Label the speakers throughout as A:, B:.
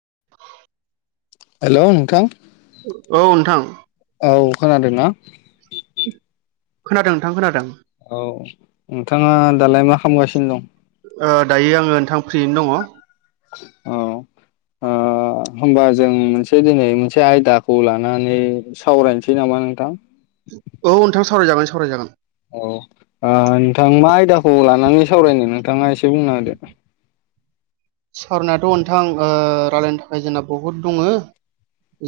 A: [inaudible]
B: Hello नोंथां
A: औ नोंथां।
B: औ खोनादोंना?
A: खोनादों नोंथां खोनादों।
B: औ नोंथाङा दालाय मा खालामगासिनो दं?
A: ओ दायो आङो नोंथां फ्रियैनो दङ।
B: अ अ होमबा जों मोनसे दिनै मोनसे आयदाखौ लानानै सावरायनोसै नामा नोंथां?
A: औ नोंथां सावरायजागोन सावरायजागोन।
B: औ नोंथां मा आयदाखौ लानानै सावरायनो नोंथाङा एसे बुंना होदो।
A: सावरायनायाथ' नोंथां रायलायनो थाखाय जोंना बहुद दङो।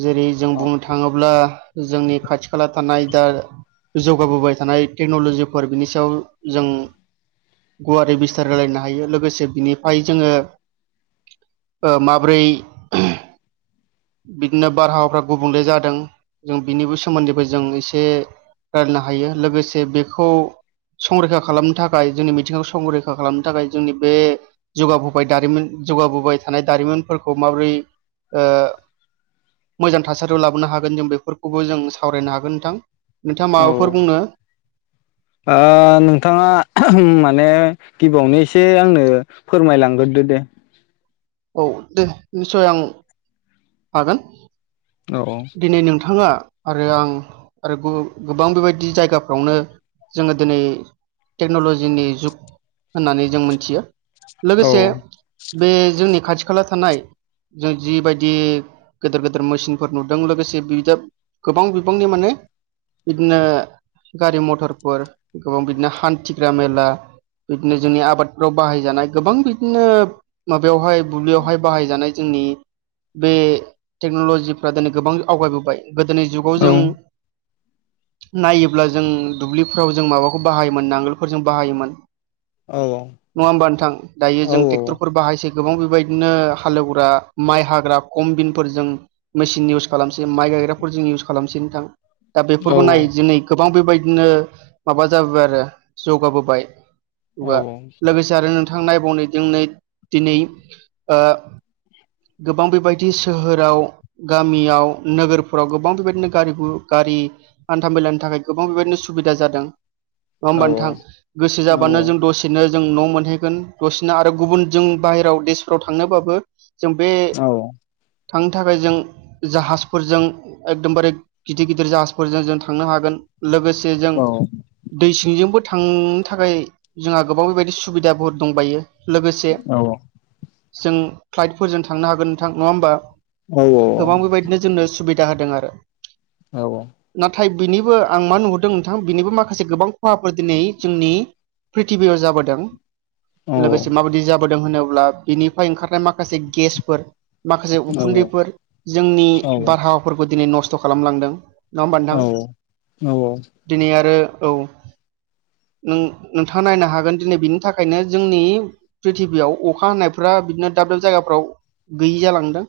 A: जेरै जों बुंनो थाङोब्ला जोंनि खाथि खाला थानाय दा जौगाबोबाय थानाय टेक्न'लजिफोर बिनि सायाव जों गुवारै बिस्थार होलायनो हायो लोगोसे बिनिफाय जोङो ओ माब्रै? बिदिनो बारहावाफ्रा गुबुंले जादों जों बिनिबो सोमोन्दैबो जों एसे रायलायनो हायो लोगोसे बेखौ संरैखा खालामनो थाखाय जोंनि मिथिंगाखौ संरैखा खालामनो थाखाय जोंनि बे जुगाबोबाय दारिमिन जौगाबोबाय थानाय दारिमिनफोरखौ माबोरै ओ मोजां थासारियाव लाबोनो हागोन जों बेफोरखौबो जों सावरायनो हागोन नोंथां। नोंथाङा
B: औ
A: माबाफोर बुंनो
B: ओ नोंथाङा माने गिबियावनो एसे आंनो फोरमायलांग्रोदो दे।
A: औ दे निसय आं हागोन।
B: औ
A: दिनै नोंथाङा आरो आं आरो गोबां बेबायदि जायगाफ्रावनो जोङो दिनै टेकनलजिनि जुग होननानै जों मोनथियो।
B: औ
A: लोगोसे बे जोंनि खाथि खाला थानाय जों जि बायदि गेदेर गेदेर मोसिनफो नुदों लोगोसे बि गोबां बिबांनि माने बिदिनो। गारि मथरफोर गोबां बिदिनो हान्थिग्रा मेला। बिदिनो जोंनि आबादफ्राव बाहायजानाय गोबां बिदिनो माबायावहाय बुब्लियावहाय बाहायजानाय जों नि बे टेकनलजि फ्रा दिनै गोबां आवगाय बोबाय गोदोनि जुगाव
B: औ
A: जों नायोब्ला जों दुब्लिफोराव जों माबाखौ बाहायोमोन नांगोलफोरजों बाहायोमोन।
B: औ
A: नङा होमबा नोंथां दायो
B: औ
A: जों ट्रेकटरफोर बाहायसै। गोबां बेबायदिनो हालेवग्रा माइ हाग्रा खमबिनफोरजों मेसिन इउस खालामसै माइ गायग्राफोर जों इउस खालामसै नोंथां दा
B: औ
A: बेफोरखौ नाय जि खो गोबां बे बायदिनो माबा जाबोबाय आरो जौगाबोबाय।
B: औ
A: लोगोसे आरो नोंथां नायबाव जों नै दिनै ओ गोबां बे बायदि सोहोराव गामियाव नोगोरफोराव गोबां बेबायदिनो गारि गारि हान्था मेलानि थाखाय गोबां बेबायदिनो सुबिदा जादों नङा
B: औ
A: होमबा नोंथां गोसो जाब्लानो जों दसेनो। जों न मोनहैगोन दसेनो आरो गुबुन जों बाहेरायाव देसफ्राव थांनोबाबो जों बे थांनो थाखाय जों जाहाजफोरजों एकदमबारे गिदिर गिदिर जाहाजफोरजों जों थांनो हागोन। लोगोसे जों
B: औ
A: दै सिंजोंबो थांनो थाखाय जोंहा गोबाव बेबायदि सुबिदाफोर दंबायो। लोगोसे
B: औ
A: जों फ्लाइटफोरजों थांनो हागोन नोंथां नङा होमबा।
B: औ
A: गोबां बे बायदिनो जोंनो सुबिदा होदों आरो।
B: औ
A: नाथाय बिनिबो आं मा नुहुरदों नोंथां बेनिबो माखासे गोबां खहाफोर दिनै जोंनि। प्रिृथिबियाव जाबोदों
B: औ
A: लोगोसे माबायदि जाबोदों होनोब्ला बिनिफ्राय ओंखारनाय माखास माखासे गेसफोर माखासे उखुन्दैफोर जोंनि बारहावाफोरखौ दिनै न खस्थ खालामलांदों नङा होमबा नोंथां दिनै आरो औ। नों नोंथाङा नायनो हागोन दिनै बिनि थाखायनो जोंनि प्रिृथिबियाव अखा हानायफ्रा बिदिनो दाब दाब जायगाफ्राव गैयि जालांदों।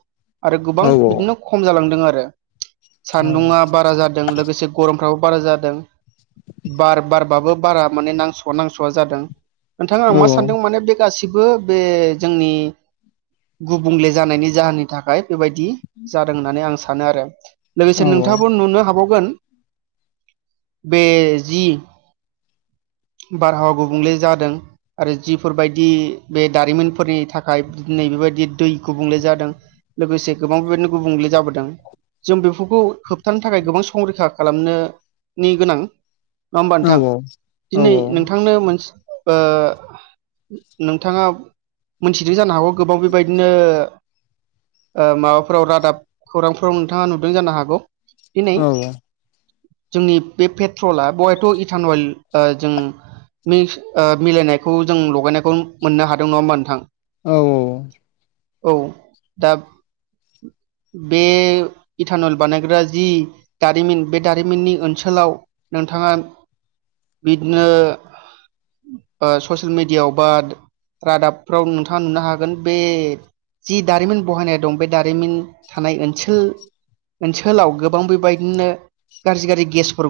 A: आरो गोबां बिदिनो खम जालांदों आरो सान्दुं बारा जादों लोगोसे गरम फ्राव बारा जादों बार बारबाबो बारा माने नांसवा नांसवा जादों। नोंथाङा आं
B: औ
A: मा सानदों माने बे गासिबो बो बे जोंनि गुबुंले जानायनि जाहोननि थाखाय। बेबायदि जादों होननानै आं सानो आरो लोगोसे नोंथाङाबो नुनो हाबावगोन। बे जि बारहावा गुबुंले जादों आरो जिफोर बायदि बे दारिमिनफोरनि थाखाय। नै बेबायदि दै गुबुंले जादों लोगोसे गोबां बेबायदिनो गुबुंले जाबोदों। जों बेफोरखौ होबथानो थाखाय गोबां संरैखा खालामनो नि गोनां। नङा होमबा नोंथां दिनै नोंथांनो ओ नोंथाङा मिथिदों जानो हागौ। गोबाव बेबायदिनो ओ माबाफोराव रादाब खौरांफोराव नोंथाङा नुदों जानो हागौ? दिनै जोंनि बे पेट्रला बेहायथ' इटानवइल ओ जों मिक्स ओ मिलायनायखौ जों लगायनायखौ मोननो हादों नङा होमबा मा नोंथां?
B: औ औ
A: औ दा बे इटानइल बानायग्रा जि दारिमिन बे दारिमिननि ओनसोलाव नोंथाङा
B: [inaudible]
A: बिदिनो ओ ससियेल मिडियायाव बा रादाबफ्राव नोंथाङा नुनो हागोन बे जि दारिमिन बहायनाय दं बे दारिमिन थानाय ओनसोल ओनसोलाव गोबां बेबायदिनो गाज्रि गाज्रि गेसफोर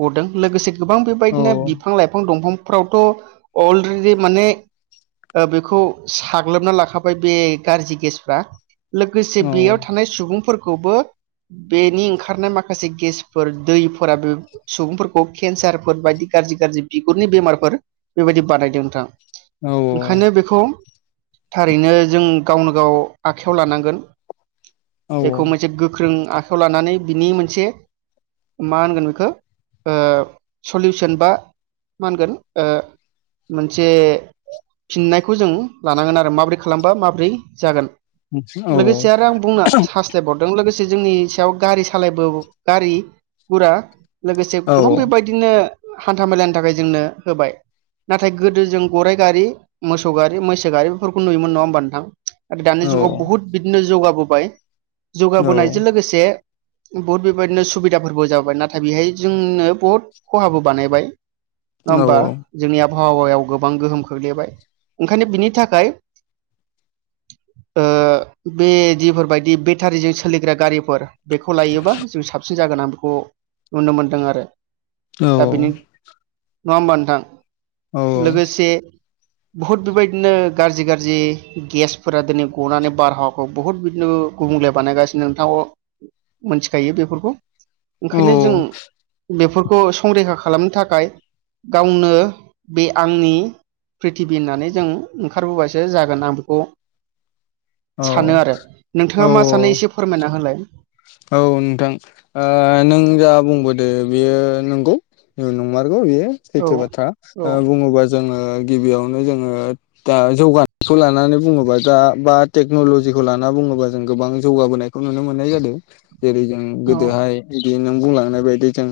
A: गदों लोगोसे गोबां बेबायदिनो बिफां लाइफां दंफांफ्रावथ' अलरेडि माने ओ बेखौ साग्लोबना लाखाबाय बे गाज्रि गेसफ्रा लोगोसे बेयाव थानाय सुबुंफोर खौबो बेनि ओंखारनाय माखासे गेसफोर दैफोरा बे सुबुंफोरखौ केन्सारफोर बायदि गाज्रि गाज्रि बिगुरनि बेमारफोर बेबायदि बानायदों नोंथां। ओंखायनो बेखौ थारैनो जों गावनो गाव आखाइयाव लानांगोन। बेखौ मोनसे गोख्रों आ खाइयाव लानानै बिनि मोनसे मा होनगोन बेखौ ओ सलिउसन बा मा होनगोन ओ मोनसे फिननायखौ जों लानांगोन आरो माबोरै खालामबा माबोरै जागोन। लोगोसे आरो आं बुंनो हास्थायबावदों लोगोसे से जोंनि सायाव गारि सालायबो गारि गुरा लोगोसे गोबां बेबाय दिनो हान्था मेलानि थाखाय जोंनो होबाय नाथाय गोदो जों गराइ गारि मोसौ गारि मैसो गारि बेफोरखौ नुयोमोन नङा होमबा नोंथां? आरो दानि जुगाव बहुत बिदिनो जौगाबोबाय जौगाबोनायजों लोगोसे बुहुत बेबायदिनो सुबिदाफोरबो जाबाय नाथाय बेहाय जोंनो बुहुत खहाबो बानायबाय नङा होमबा जोंनि आ बहावायाव गोबां गोहोम खोख्लैबाय ओंखायनो बिनि थाखाय ओ बेदि फोरबायदि बेटारिजों सोलिग्रा गारिफोर बेखौ लायोबा जों साबसिन जागोन आं बेखौ नुनो मोनदों आरो।
B: औ
A: दा
B: औ।
A: बेनि नङा होमबा नोंथां? लोगोसे बुहुत बेबायदिनो गाज्रि गाज्रि गेसफोरा दिनै गनानै बारहावाखौ बुहुत बिदिनो गुबुंले बानायगासिनो नोंथांखौ मोनथिखायो बेफोरखौ ओंखायनो जों बेफोरखौ संरैखा खालामनो थाखाय गावनो बे आंनि प्रिथिबि होननानै जों ओंखारबोबासो जागोन आं बेखौ सानो आरो नोंथाङा मा सानो एसे फोरमायना होलाय ।
B: औ नोंथां। ओ नों जा बुंबोदो बेयो नंगौ। नङमार नोंगौ बेयो
A: औ
B: सैथो बाथ्रा
A: औ
B: ओ बुङोबा जोङो गिबियावनो जोङो दा जौगानायखौ लानानै बुङोबा दा बा टेक्न'लजिखौ लाना बुङोबा जों गोबां जौगाबोनायखौ नुनो मोननाय जादों। जेरै- जों
A: औ
B: गोदोहाय बिदि नों बुंलांनाय बायदि जों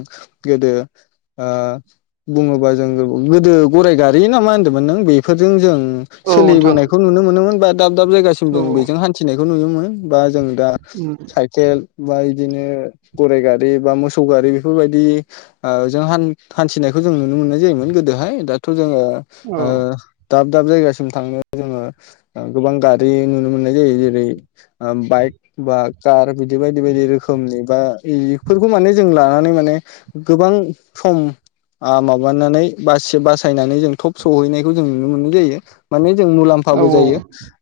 B: गोदो ओ बुङोबा जों गोदो गराइ गारि ना मा होन्दोंमोन नों बेफोरजों जों
A: औ नोंथां
B: सोलिबोनायखौ नुनो मोनोमोन बा दाब दाब जायगासिम
A: औ
B: जों बेजों हान्थिनायखौ नुयोमोन बा जों दा
A: औ
B: साइकेल बा इदिनो गराइ गारि बा मोसौ गारि बेफोरबायदि ओ जों हान् हान्थिनायखौ जों नुनो मोननाय जायोमोन गोदोहाय दाथ' जोङो
A: औ
B: ओ दाब दाब जायगासिम थांनो जोङो गोबां गारि नुनो मोननाय जायो जेरै बाइक बा कार बिदि बायदि बायदि रोखोमनि बा इफोरखौ माने जों लानानै माने गोबां सम आ माबानानै बासि बासायनानै जों थब सहैनायखौ जों नुनो मोननाय जायो। माने जों
A: औ
B: मुलाम्फाबो जायो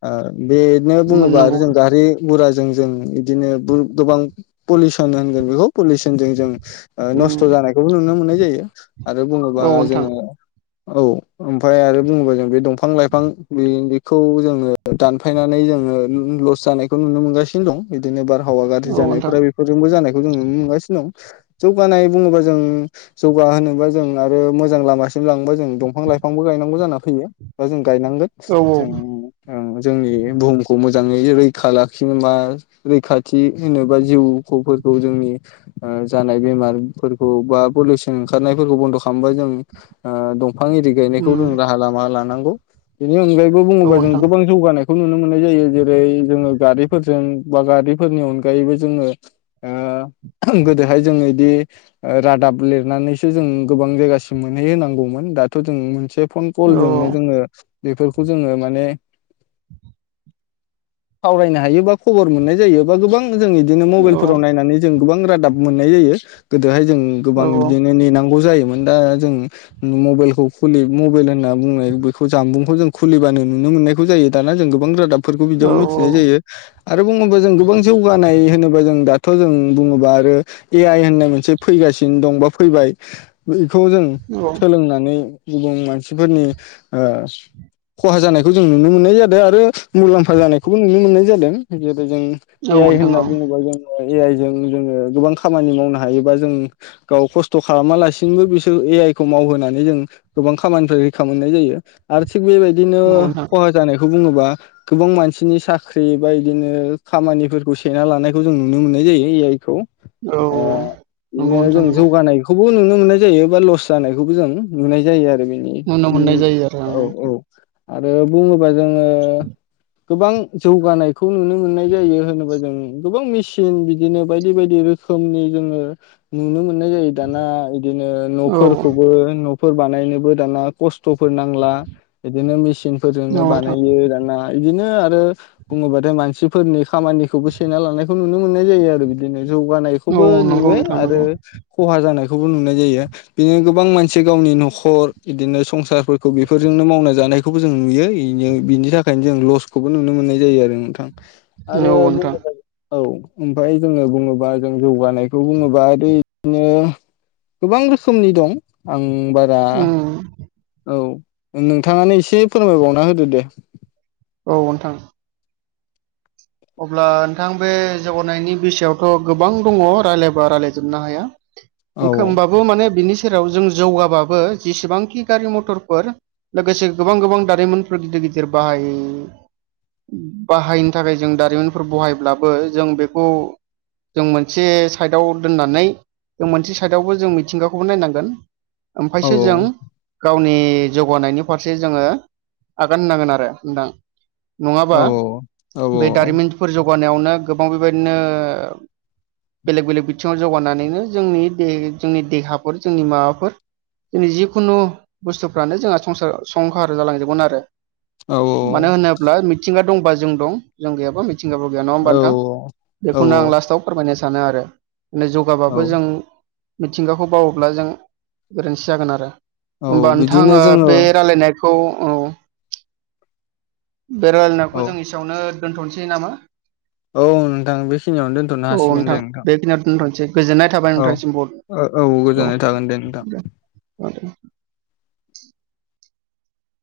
B: ओ बेनो बुङोबा आरो
A: नंगौ
B: जों गारि बुराजों जों बिदिनो गोबां पलिउसन होनगोन बेखौ पलिउसनजों जों नस्थ' जानायखौबो नुनो मोननाय जायो आरो
A: औ
B: बुङोबा
A: नोंथां
B: जोङो औ ओमफ्राय आरो बुङोबा जों बे दंफां लाइफां बे खौ जोङो दानफायनानै जोङो लस जानायखौ नुनो मोनगासिनो दं बिदिनो बार हावा गाज्रि
A: औ नोंथां
B: जानायफोरा बेफोरजोंबो जानायखौ जों नुनो मोनगासिनो दं जौगानाय बुङोबा जों जौगा होनोबा जों आरो मोजां लामासिम लांबा जों दंफां लाइफांबो गायनांगौ जानानै फैयो दा जों
A: औ औ
B: गायनांगोन जोंनि ओ बुहुमखौ मोजां मोजाङै रैखा लाखिनो मा रैखा थि होनोबा जिउफोरखौ जोंनि जानाय बेमारफोरखौ बा पलिउसन ओंखारनायफोरखौ बन्द' खालामबाय जों ओ दं फां एरि
A: उम,
B: गायनायखौ जों राहा लामा लानांगौ बेनि अनगायैबो
A: औ
B: बुङोबा जों
A: नोंथां
B: गोबां जौगानाय खौ नुनो मोननाय जायो जेरै जोङ गारिफोरजों बा गारि फोरनि अनगायैबो जोङो ओ गोदोहाय जोङ इदि ओ रादाब लिरनानै नानैसो जों गोबां जायगासिम मोनहै होनांगौमोन दाथ' जों मोनसे फन
A: औ
B: कलजोंनो जोङो बेफोरखौ जोङो माने सावरायनो हायो बा खबर मोननाय जायो गोबां जों इदिनो मबाइलफोराव नायनानै जों गोबां रादाब मोननाय जायो दोहाय जों गोबां बिदिनो नेनांगौ जायोमोन दा जों मबेलखौ खुलि मबेल होनना बुंनाय बेखौ जानुंखौ जों खुलिबानो नुनो मोन नायखौ जायो दाना जों गोबां राबफोरखौ
A: औ
B: बिदियावनो मिथिनाय जायो आरो बुङोबा जों गोबां जौगानाय होनोबा जों दाथ' जों बुङोबा आरो ए आइ होननाय मोनसे फैगासिनो दं बा फैबाय बेखौ जों
A: औ
B: सोलोंनानै गुबुन मानसिफोरनि ओ खहा जानायखौ जों नुनो मोननाय जादों आरो मुलाम्फा जानायखौबो नुनो मोननाय जादों जेरै जों एस आइ
A: नोंथां
B: होनना
A: औ
B: बुङोबा जों ए आइ जों जोङो गोबां खामानि मावनो हायोबा जों गाव खस्थ' खालामालासिनोबो बिसोर ए आइ खौ मावहोनानै जों गोबां खामानिफ्राय रैखा मोननाय जायो आरो थिग बेबायदिनो
A: औ नोंथां
B: खहा जानाय बुङोबा गोबां मानसिनि साख्रि बा इदिनो खामानिफोर सेना लानायखौ जों नुनो मोननाय जायो ए आइ खौ
A: औ
B: ओ
A: नंगौ
B: बिनो
A: नोंथां
B: जों
A: नंगौ
B: जौगानायखौबो नुनो मोननाय जायो बा लस जानायखौबो जों नुनाय जायो आरो बे
A: नुनो मोननाय जायो आरो
B: औ
A: आं
B: औ आरो बुङोबा जोङो गोबां जौगानायखौ नुनो मोननाय जायो होनोबा उम गोबां मेसिन बिदिनो बायदि बायदि रोखोमनि जोङो नुनो मोनो मोननाय जायो दाना इदिनो
A: औ औ
B: न'फोरखौबो फोर बानायनोबो दाना खस्थ'फोर नांला बिदिनो मिसिन फोरजोंनो
A: नोंथां
B: बानायो दाना इदिनो आरो बुङोबाथाय मानसिफोरनि खामानिखौबो से ना लानायखौ नुनो मोननाय जायो आरो बिदिनो
A: औ
B: जौगानायखौबो
A: नंगौ
B: नुयो
A: नोंथां
B: आरो
A: नंगौ
B: खहा जानायखौ बो नुनाय जायो बिदि गोबां मानसि गावनि न'खर बिदिनो संसारफोरखौ बेफोरजोंनो मावना ज नायखौबो जों नुयो इनि थाखायनो जों लसखौबो नुनो मोननाय जायो आरो नोंथां
A: औ
B: आरो
A: नोथां
B: बुङोबा औ ओमफफाय जोङो बुङोबा जों जौगानायखौ बुङोबा आरो इदिनो गोबां रोखोमनि दं आं बारा
A: उम
B: औ-नोंथाङानो एसे फोरमायबावना होदो दे।
A: औ नोंथां। अब्ला नोंथां बे जौगानायनि बिसायावथ' गोबां दङ। रायज्लायबा रायज्लायजोबनो हाया।
B: औ
A: ओंखोमबाबो माने बिनि सेराव जों जौगाबाबो जेसेबांखि गारि मथरफोर लोगोसे गोबां गोबां दारिमिनफोर गिदिर गिदिर बाहाय- बाहायनो थाखाय- जों दारिमिनफोर बहायब्लाबो जों बेखौ जों मोनसे साइडआव दोननानै, जों मोनसे साइडआवबो जों मिथिंगाखौबो नायनांगोन।
B: औ
A: ओमफ्रायसो जों गावनि जौगानायनि फारसे जोङो, आगान होननांगोन आरो नोंथां। नङाबा
B: औ औ
A: बे दारिमिनफोर जौगानायावनो गोबां बेबायदिनो बेलेग बेलेग बिथिङाव जौगानानैनो जोंनि दे जोंनि देहाफोर जोंनि माबाफोर जिखुनु बुस्थुफ्रानो जोंहा संसार संहार जालांजोबगोन आरो।
B: औ
A: मानो होनोब्ला मिथिंगा दंबा जों दं जों गैयाबा मिथिं मिथिंगाबो गैया नङा होमबा
B: औ
A: नोंथां
B: औ
A: बेखौनो आं लास्टाव फोरमायनो सानो आरो।
B: औ
A: जौगाबाबो जों मिथिंगाखौ बावोब्ला जों गोरोन्थि जागोन आरो।
B: औ
A: होमबा नोंथां
B: बिदिनो
A: ओ
B: जोङो
A: बे रायलायनायखौ ओ बेरायलायनायखौ
B: औ
A: जों इसेयावनो दोनथ'नोसै नामा
B: औ नोंथां बेखिनियावनो दोनथ'नो
A: औ
B: हासिगोन दे
A: नोंथां बेखिनियाव दोन्थ गोजोननाय थाबाय
B: औ
A: नोंथांनिसिम बुहुद
B: औ औ गोजोननाय थागोन दे नोंथां।
A: औ दे